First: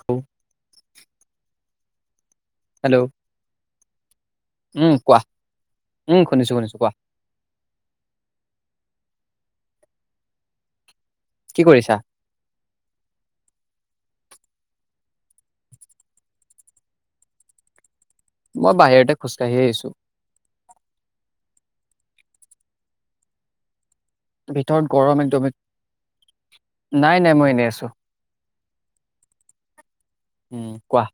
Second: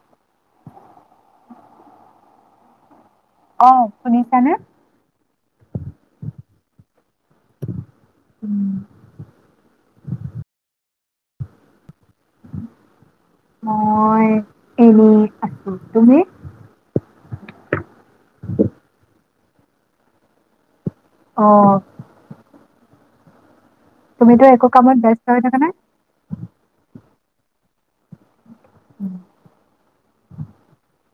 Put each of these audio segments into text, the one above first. হ হেল্ল' অ শুনিছানে? উম কোৱা উম শুনিছো শুনিছো কোৱা উম কি কৰিছা? মই এনেই আছো তুমি মই বাহিৰতে খোজকাাঢ়িয়ে আহিছো। অ তুমিতো একো ভিতৰত কামত গৰম ব্যস্ত হৈ একদম থাকা নাই নাই নাই মই এনেই আছো উম উম কোৱা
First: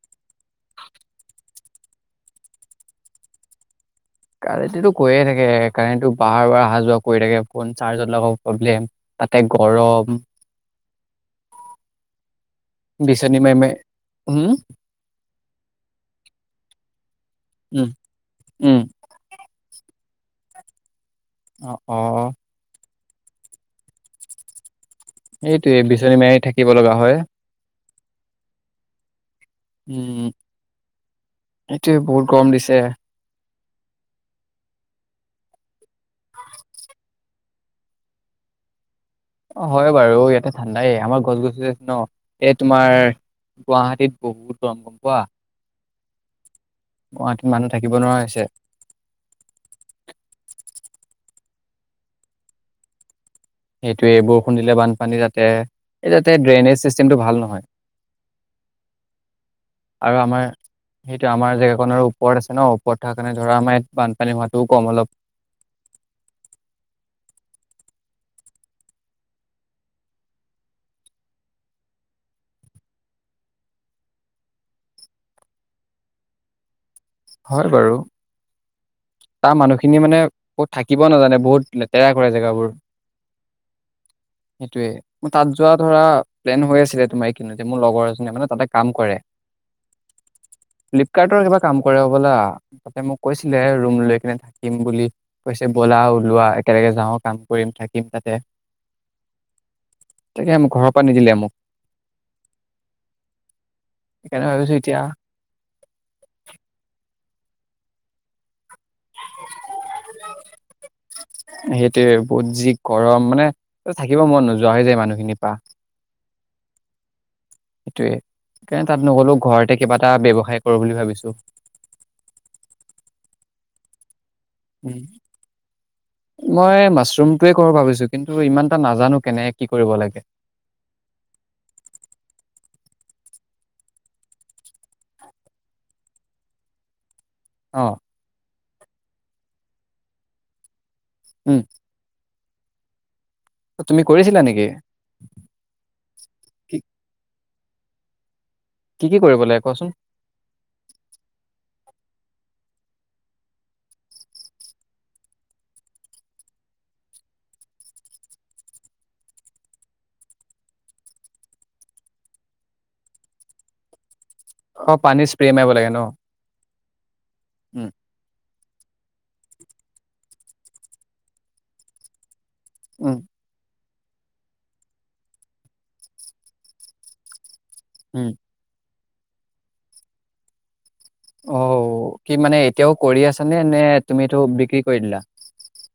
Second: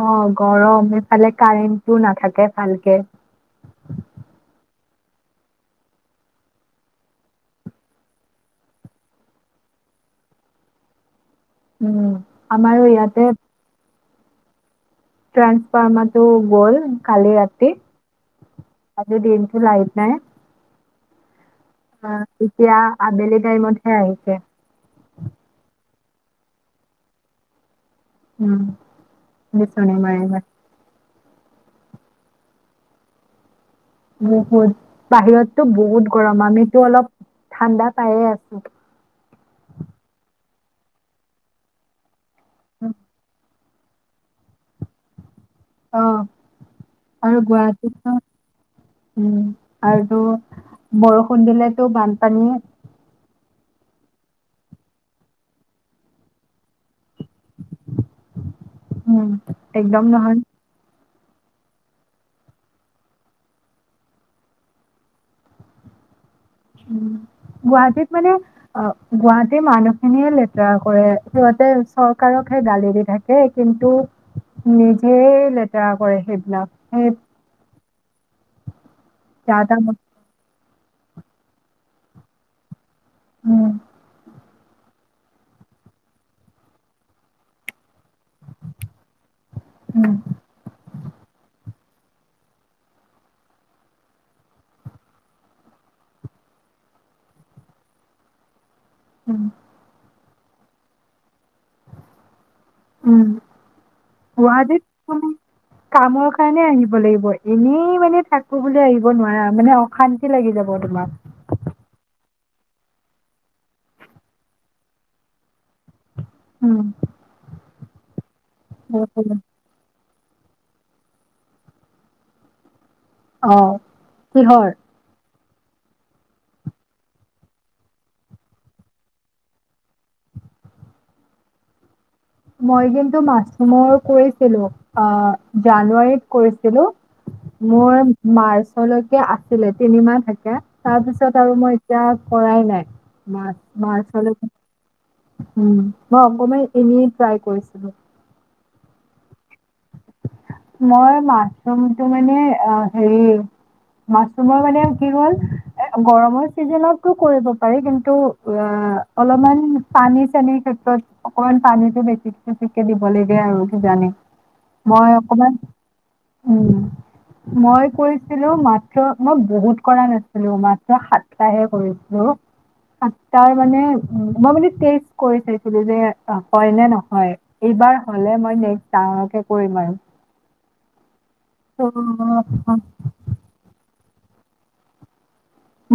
অ গৰম এইফালে কাৰেণ্ট টো নাথাকে ভালকে কাৰেণ্টটো কৈয়ে থাকে কাৰেণ্টটো বাৰ বাৰ অহা যোৱা কৰি থাকে ফোন চাৰ্জৰ লগত প্ৰব্লেম তাতে গৰম উম আমাৰো ইয়াতে হম ট্ৰান্সফাৰ্মাটো গ'ল কালি ৰাতি উম উম আজি দিনটো লাইট নাই অ এতিয়া আবেলি টাইমতে আহিছে এইটোয়ে বিচনী মাৰি থাকিব লগা হয় উম বিছনি মৰি মাৰি সেটোয়ে বহুত গম দিছে। বহুত বাহিৰতো বহুত গৰম আমিতো অলপ ঠাণ্ডা পাইয়ে আছো। অ হয় বাৰু ইয়াতে ঠাণ্ডাই আমাৰ গছ গছ আছে ন। এই তোমাৰ গুৱাহাটীত বহুত গম গম পোৱা অ আৰু মানুহ থাকিব গুৱাহাটীত নোৱাৰা হৈছে উম আৰু বৰষুণ দিলেতো বানপানীয়ে সেইটো এ বৰষুণ দিলে বানপানী তাতে এই টাতে ড্ৰেইনেজ চিষ্টেমটো ভাল নহয় উম একদম আৰু নহয় আমাৰ সেইটো আমাৰ জেগাখনৰ ওপৰত আছে ন ওপৰত থকা কাৰণে ধৰা আমাৰ ইয়াত বানপানী হোৱাটোও কম অলপ উ গুৱাহাটীত মানে অ গুৱাহাটীৰ মানুহখিনিয়ে লেতেৰা কৰে সিহঁতে চৰকাৰকহে গালি দি থাকে কিন্তু নিজেই লেতেৰা কৰে সেইবিলাক সেই হয় বাৰু তাৰ যা তা মানুহখিনি বস্তু। মানে কত থাকিব নাজানে বহুত লেতেৰা কৰে জেগাবোৰ উম [inaudible] সেইটোয়ে ম তাত যোৱা ধৰা প্লেন হৈ আছিলে তোমাৰ এইখিনতে মোৰ লগৰ মানে তাতে কাম কৰে উম [unintelligible] ফ্লিপকাৰ্টৰ ক কাম কৰা বলা তাতে মোক কৈছিল দে ৰুম লৈ কিনে থাকিম বুলি কৈছে ব'লা ওলোৱা একেলগে যাও কাম কৰিম থাকিম তাতে উম তাকে আম ঘৰ পৰা নিদিলে আ মোক উম সেইকাৰণে ভাবিছো এতিয়া গুৱাহাটীত কামৰ কাৰণে আহিব লাগিব এনেই মানে থাক আহিব নোৱাৰা মানে অশান্তি লাগি যাব তোমাক পুজি গৰম মানে থাকিব মন নোযোৱা হৈ যায় মানুহখিনিৰ পৰা উম সেইটোয়ে সেইকাৰণে তাত নগলেও ঘৰতে কিবা এটা ব্যৱসায় কৰোঁ বুলি ভাবিছোঁ [unintelligible] অ কিহৰ উম মই মাছৰুমটোৱে কৰ ভাবিছো কিন্তু ইমান এটা নাজানো কেনে কি কৰিব লাগে মই কিন্তু মাছমৰ কৰিছিলো অ জানুৱাৰীত কৰিছিলো অ মোৰ মাৰ্চ লৈকে আছিলে তিনি মাহ থাকে তাৰপিছত আৰু উম মই এতিয়া কৰাই নাই ম তুমি কৰিছিলা মাৰ্চালৈকে নেকি? উম মই অকনমান কি এনেই ট্ৰাই কৰিছো উ [inaudible] কি কি কৰিব লাগে কোৱাচোন‌ মই মাছৰুমতটো মানে অ হেৰি মাছৰুমৰ মানে কি হ'ল এ গৰমৰ চিজনতটো কৰিব পাৰি কিন্তু অ অলপমান পানী চানীৰ ক্ষেত্ৰত অকমান পানীতটো বেছিক বেছিকে দিব লাগে আৰু কিজানি অ পানী উ মই উম কৈছিলো‌ মাত্ৰ মই বহুত কৰা নাছিলো মাত্ৰ সাতটাহে কৰিছিলো আ উম তাৰ মানে মই মানে টেষ্ট কৰি চাইছিলো যে হয় নে নহয় এইবাৰ উম হলে মই নেক্স ডাঙৰকে কৰিম আৰু অ কি মানে ত' এতিয়াও কৰি আছা নে নে তুমি এইটো বিক্ৰী কৰি দিলা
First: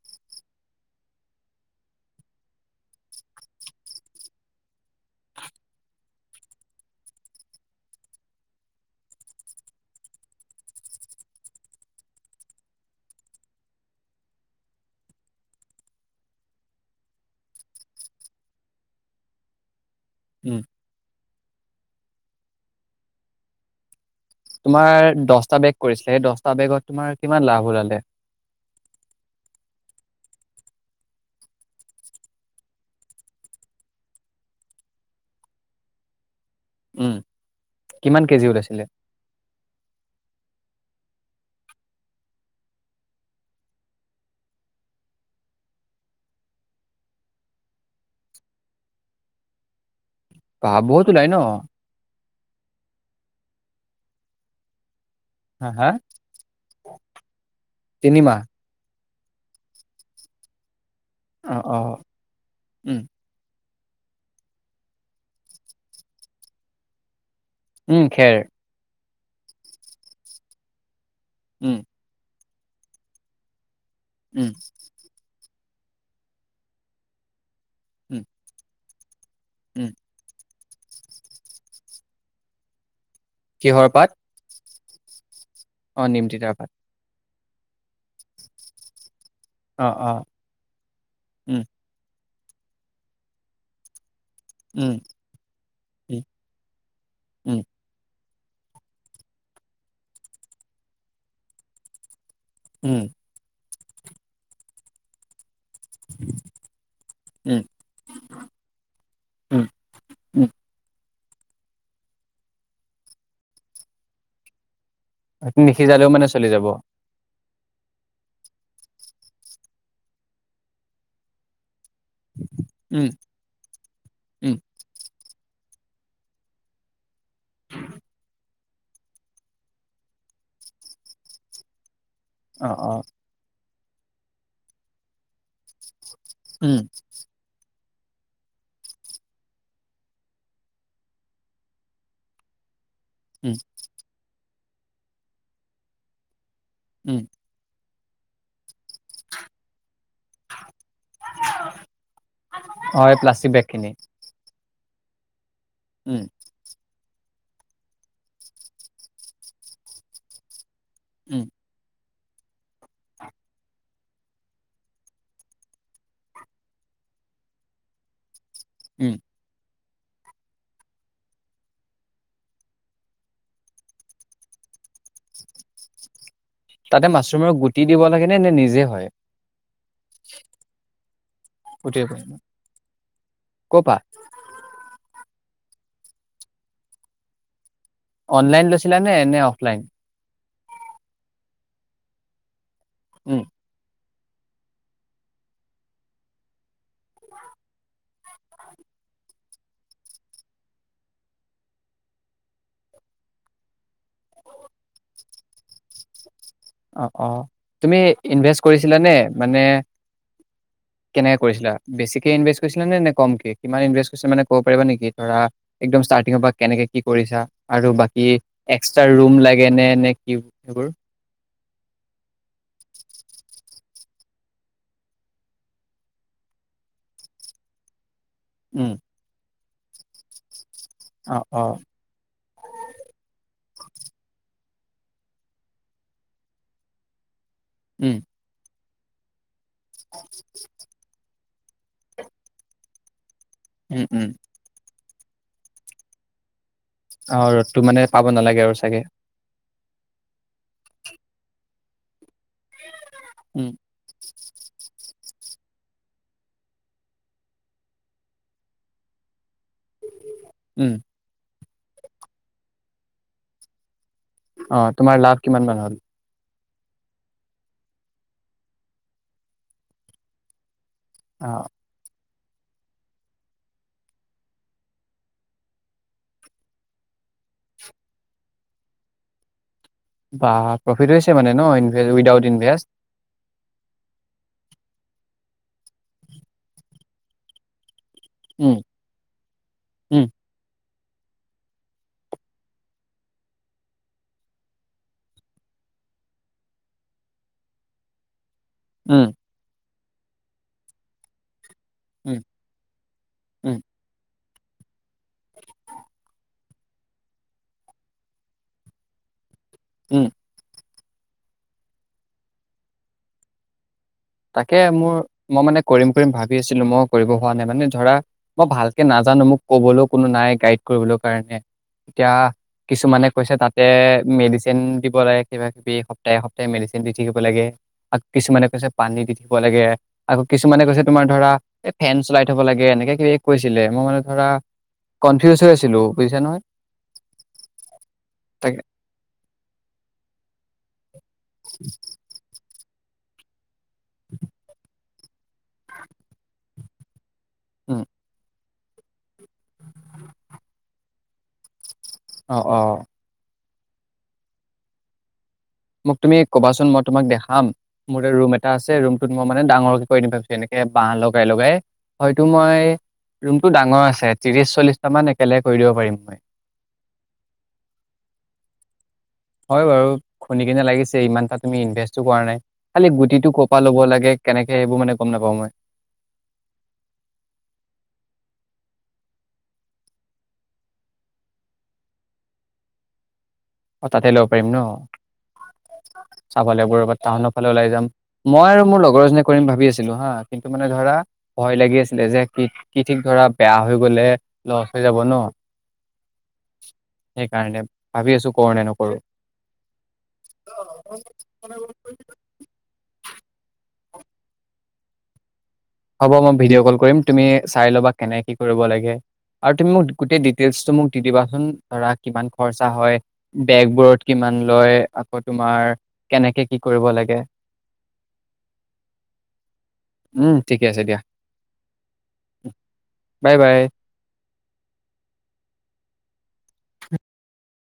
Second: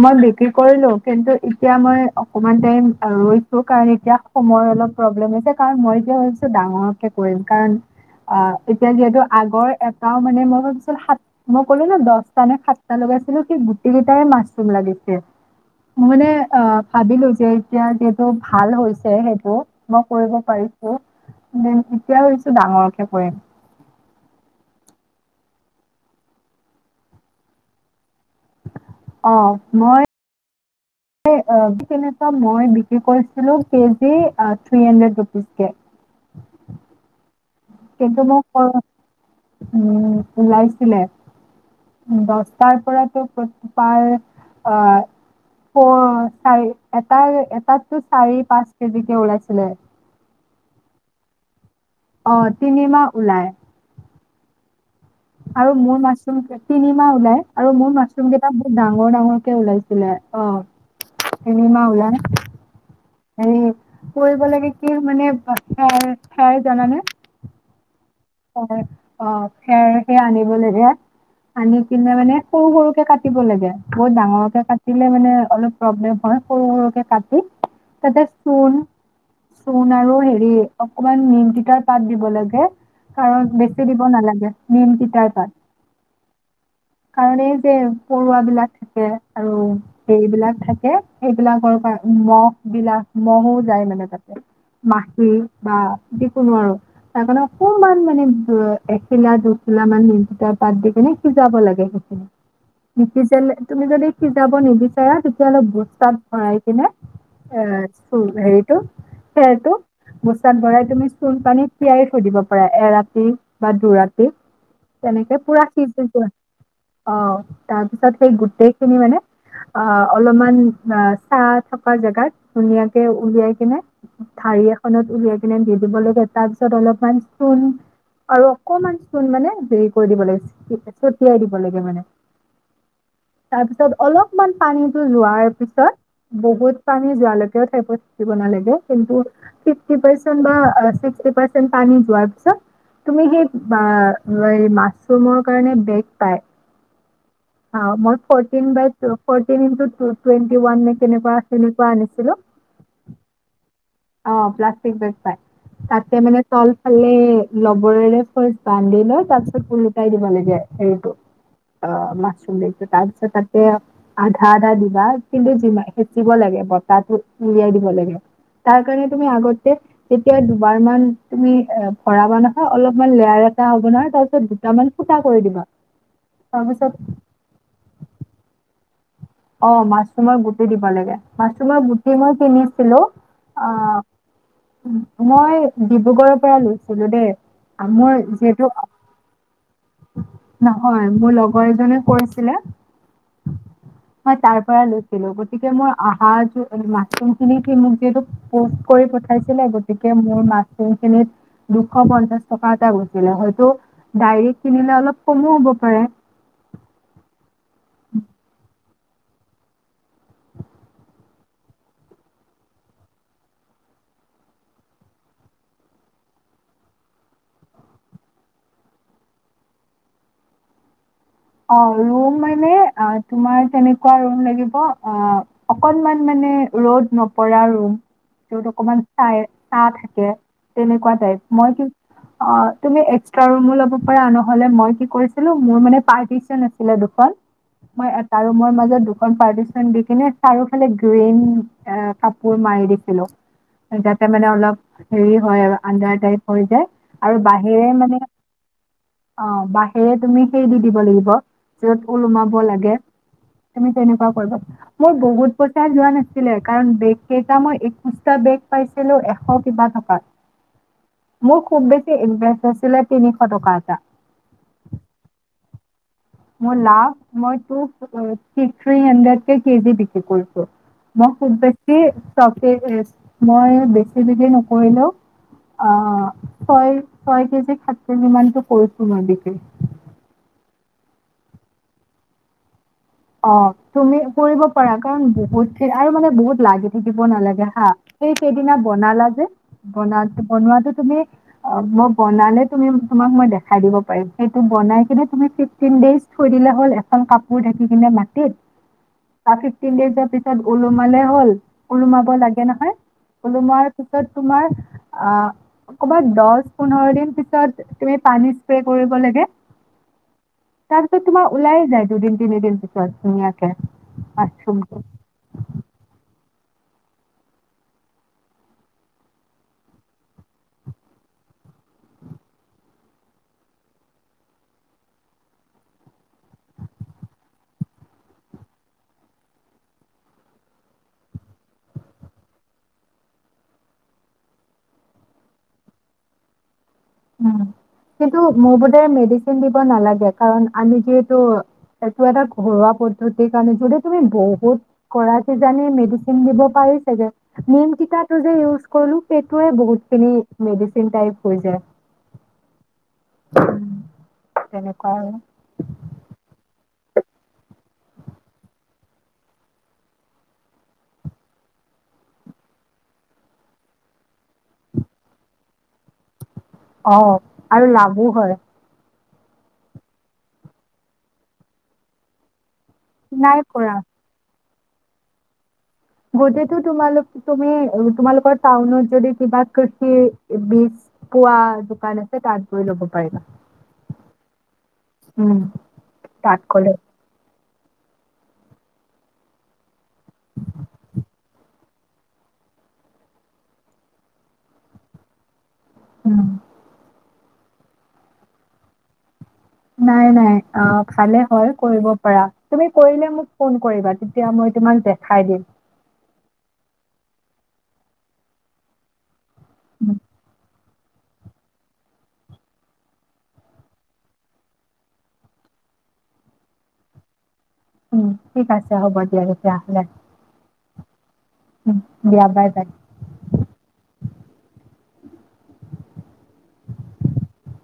মই বিক্ৰী কৰিলো কিন্তু এতিয়া মই অকমান টাইম ৰৈছো কাৰণ এতিয়া সময় অলপ প্ৰব্লেম হৈছে কাৰণ মই এতিয়া ভাবিছো ডাঙৰকে কৰিম কাৰণ অ এতিয়া যিহেতু আগৰ এটাও মানে মই ভাবিছিলো সাত মই কলো ন দহটা নে সাতটা লগাইছিলো কি গোটেই কেইটাই মাছ লাগিছিল মই মানে আহ ভাবিলো যে এতিয়া যিহেটো ভাল হৈছে সেইটো মই কৰিব উম পাৰিছো মই এতিয়া ভাবিছো ডাঙৰকে কৰিম তোমাৰ দহটা বেগ কৰিছিলা সেই দহটা বেগত তোমাৰ কিমান লাভ ওলালে অঁ মই তেনেকুৱা মই বিক্ৰী কৰিছিলোঁ কেজি থ্ৰী হাণ্ড্ৰেড ৰুপিজকে উম কিন্তু কিমান মই কেজি কম ওলাইছিলে? ওলাইছ ছিলে দছটাৰ পৰাতো পাৰ আহ ফৌৰ চাৰি এটাৰ এটাতো চাৰি পাঁচ কেজিকে ওলাইছিলে বাহ বহুত ওলাই ন অ তিনি মাহ ওলাই হা আৰু হা মোৰ মাছৰুম তিনিমাহ ওলাই আৰু মোৰ মাছৰুম তিনিমাহ কেইটা বহুত ডাঙ ডাঙৰ ডাঙৰকে ওলাইছিলে অ অ তিনি অ মাহ ওলাই উম উম কৰিব লাগে কি মানে ঠাই জানে নে উম খেৰ অ খেৰ সেই আনিব লাগে উম আনিকিনে মানে সৰু সৰুকে কাটিব লাগে বহুত উম ডাঙৰকে কাটিলে মানে অলপ প্ৰব্লেম হয় সৰু সৰুকে কাটি উম তাতে চূণ উম চুণ আৰু হেৰি অকণমান নিমতিতাৰ পাত দিব লাগে কাৰণ বেছি কিহৰ দিব পাত নালাগে নিম তিতাৰ পাত অ নিম তিতাৰ পাত কাৰণ এই যে পৰুৱা বিলাক থাকে আৰু অ অ সেইবিলাক থাকে উম সেইবিলাকৰ পৰা ওলোৱা বিলাহ মহো যায় মানে তাত উম মাখি বা উম যিকোনো আৰু তাৰ কাৰণে উম অকণমান মানে নিম এখিলা দুখিলা মান নিম তিতা পাত দি কিনে সিজাব লাগে লাগে অকণমান উম নিসিজালে তুমি যদি সিজাব নিবিচাৰা তেতিয়াহলে বহু বস্তাত ভৰাই কিনে এ উম চ হেৰিটো উম সেটো উম বস্তাত ভৰাই তুমি চূণ পানীত তিয়াই থৈ দিব পাৰা এৰাতি বা দুৰাতি তেনেকে পুৰা সিজি নিসিজালেও মানে যোৱা চলি যাব অ তাৰ পিছত সেই গোটেইখিনি মানে অলপমান অ ছাঁ থকা ছা থকা জেগাত ধুনীয়াকে উম উলিয়াই কিনে উম ঢাৰি এখনত উলিয়াই কিনে দুদিন মান ৰ'দ দিব লাগে তাৰ পিছত অলপমান চূণ আৰু অকণমান চূণ মানে হেৰি কৰি দিব লাগিছিল তাৰপাছত তিয়াই দিব লাগে মানে অ অ তাৰ পিছত অলপমান পানীতো যোৱাৰ পিছত উম বহুত পানী যোৱালৈকেও থাকিব প দিব নালাগিব কিন্ত ফিভটি পাৰ্চেন্ত বা ছিক্সটি পাৰ্চেন পানী যোৱাৰ পিছত তুমি সেই উম বা লোৱা এই মাছৰুমৰ কাৰণে বেগ পায় উম অ মই ফৰ্টিনন বাই ফটিনন ই ত টুৱেন্টি ৱান নে তেনেকুৱা আনিছিলোঁ অ অ এই প্লাষ্টিক বেগ খিনি প্লাষ্টিক প্লাষ্টিক বেগ পায় তাতে উম মানে তল খালে ৰবৰেৰে ফাৰ্ষ্ট বান্ধি লয় তাৰ পিছত উলোতাই দিব লাগে হেৰিটো উম অ মাছৰুম বেগটো তাৰ পিছত তাতে আধা আধা দিবা কিন্তু যিমান সেচিব লাগে বতাহটো উলিয়াই দিব লাগে। তাৰ কাৰণে উম তুমি আগতে তেতিয়া দুবাৰ মান তুমি এ ভৰাবা নহয়, অলপমান লেয়াৰ এটা হ'ব নহয়, তাৰপিছত দুটামান ফুটা কৰি দিবা তাৰপিছত তাতে মাছৰুমৰ গুটি দিব লাগে নে? নে নিজে হয়। অ মাছৰুমৰ গুটি দিব লাগে। মাছৰুমৰ গুটিৰ গুটি মই পৰিমাণ কিনিছিলো, অ ক'ৰ পৰা মই ডিব্ৰুগড়ৰ পৰা লৈছিলো দেই মোৰ যিহেতু অনলাইন লৈছিলা নে, নে অফলাইন? হয়, মোৰ লগৰ এজনে কৰিছিলে উম মই তাৰ পৰা লৈছিলো। গতিতে মই [unintelligible] মাচৰুম খিনি সি যিহেতু পোষ্ট কৰী পঠাইছিল গতিকে মোৰ মিশ্ৰণ খিনিত দুশ পনচাস টকা এটা লৈছিলে হয়তো বাহিৰত কিনিলে অলপ কম হব পাৰে। অ, অ। তুমি ইনভেষ্ট কৰিছা? ছিলানে মানে কেনেকে কৰিছিলা? বেছিকে ইনভেষ্ট কৰিছিলা নে, নে কমকে কিমান ইনভেষ্ট কৰিছিলা মানে ক'ব পাৰিবা নেকি, ধৰা একদম ষ্টাৰ্টিঙৰ পৰা কেনেকে কি কৰিছা আৰু বাকী এক্সট্ৰা ৰুম লাগে নে-নে কি সেইবোৰ। অ ৰুম মানে অ তোমাৰ তেনেকুৱা ৰুম লাগিব অ অকনমান মানে ৰ'দ নপৰা ৰুম। উম, অকমান চাই চা থাকে। তেনেকুৱা টাইপ অ', মই অ', কি অ তুমি এক্স্ৰা ৰুমো লব পাৰা। আ ন নহলে মই কি কৰিছিলো মোৰ মানে পাৰ্টিচন আছিলে দুখন। মই উম, এটা ৰোমৰ মাজত পাৰ্টি ন্দ কিনে চাৰওফালে গ্ৰন এ কাপোৰ মাৰি দিছিলো। উম, উম, যাতে মানে অলপ হেৰি হয় আৰু আন্ধাৰ টাইপ হৈ যায়। আৰু অ ৰ'দো বাহিৰে মানে পাব নালাগে আৰু চাগে। অ বাহিৰে তুমি সেই দি দিব লাগিব। য সোমাব লাগে, উম, তুমি তেনেকুৱা কৰিবা। মোৰ বহুত পইচা যোৱা নাছিলে কাৰণ বেগ কেইটা মই একৈশটা বেগ পাইছিলো কিবা টকাত। উম, মোৰ খুব বেছি ইনভেস্ট আছিলে তিনিশ টকা এটা। অ তোমাৰ লাভ কিমান মান হল? মোৰ লাভ, মই থ্ৰি হানৰেদ কে কেজি বিক্ৰী কৰিছোঁ। মই খুব অ', বেছি মই বেছি বিক্ৰী নকৰিলেও, আহ ছয়-ছয় কেজি খাট কিলোমানটো কৰিছোঁ মই বিক্ৰী। বা, প্ৰফিট হৈছে মানে ন, ইনভে উইদাউট ইনভেষ্ট? অ, তুমি কৰিব পাৰা কাৰণ বহুত আৰু মানে বহুত লাগি থাকিব নালাগে হা। সেই সেইদিনা উম, বনালা যে উম, বনন বনোৱাতো আ, মই বানালে তোমাক মই দেখাই দিব পাৰিম। সেইখন বনাই কেনে তুমি ফিফটিন দেইজ থৈ দিলে হল এখন কাপোৰ ধাকি। দি কিনে মাটিত। উম। ফিফতিন দেইজৰ পিছত ওলোমালে হ'ল। ওলোমাব উম, লাগে নহয় উম, ওলোমোৱাৰ পিছত। তোমাৰ আহ কৰবাত দহ পোন্ধৰ দিনৰ পাছত পানী স্প্ৰে কৰিব লাগে উম তাৰপিছত তোমাৰ ওলাইে যায় দুদিন তিনি দিন পিছত ধুনীয়াকে তাকে মাছৰুমটো। মোৰ মই মানে কৰিম কৰিম ভাবি আছিলোঁ মই কৰিব হোৱা নাই মানে ধৰা মই ভালকে নাজানো মোক কবলৈও কোনো নাই গাইড কৰিবলৈ কাৰণে এতিয়া কিছুমানে কৈছে তাতে মেডিচিন দিব লাগে কিবা কিবি সপ্তাহে সপ্তাহে মেডিচিন দি থাকিব লাগে কিছুমানে কৈছে পানী দি থাকিব লাগে আকৌ কিছুমানে কৈছে তোমাৰ ধৰা ফেন চলাই থব লাগে এনেকে কিবা কৈছিলে মই মানে ধৰা কনফিউজ হৈ আছিলো বুজিছা নহয় কিন্তু মোৰ তাকে বুধে মেডিচিন দিব নালাগে কাৰণ আমি যিহেতু এইটো এটা ঘৰুৱা পদ্ধতি কাৰনে তুমি বহুত কৰা কিজানি মেডিচিন দিব পাৰিছেগে নিম উম তিতাটো যে কলোঁ পেতুৱে বহুত খিনি মেডিচিন টাইপ হৈ যায় অ অ তেনেকুৱা আৰু মোক তুমি কবাচোন মই তোমাক দেখাম মোৰ ৰুম এটা আছে ৰুমটোত মই মানে ডাঙৰকে কৰি ভাবিছো এনেকে বাহঁ লগাই লগাই হয়তো মই ৰুমটো ডাঙৰ আছে ত্ৰিশ চল্লিশটা মান একেলগে কৰি দিব পাৰিম মই অ আৰু লাভো হয় হয় বাৰু শুনি কেনে লাগিছে ইমান এটা তুমি ইনভেষ্টটো কৰা নাই খালি গুটিটো নাই কপা কৰা। ল'ব লাগে কেনেকে সে সেইবোৰ মানে গম নাপাওঁ মই গোটেইটো তোমালোক তুমি তোমালোকৰ টাউনত যদি কিবা কৃষি বীজ পোৱা দোকান আছে তাত গৈ লব পাৰিবা অ তাতে ল'ব পাৰিম ন উম তাত চাব গ'লে লাগিব ৰবা তাত ফালে ওলাই যাম মই আৰু মোৰ লগৰজনীয়ে কৰিম ভাবি আছিলো হা কিন্তু মানে ধৰা ভয় লাগি আছিলে যে কি কি ঠিক ধৰা বেয়া হৈ গলে লচ হৈ যাব ন উম সেইকাৰণে ভাবি আছো কৰো নে নকৰোঁ নাই নাই অ ভালে হয় কৰিব পাৰা তুমি কৰিলে মোক ফোন কৰিবা তেতিয়া মই তোমাক দেখাই দিম হ'ব মই ভিডিঅ' কল কৰিম তুমি চাই ল'বা কেনে কি কৰিব লাগে আৰু তুমি মোক উম গোটেই ডিটেইলচটো মোক দি দিবাচোন ধৰা কিমান খৰচা হয় বেগবোৰত কিমান লয় আকৌ তোমাৰ কেনেকে কি কৰিব লাগে উম ঠিক আছে হ'ব দিয়া তেতিয়া হ'লে উম ঠিকে আছে দিয়া উম দিয়া বাই বাই বাই বাই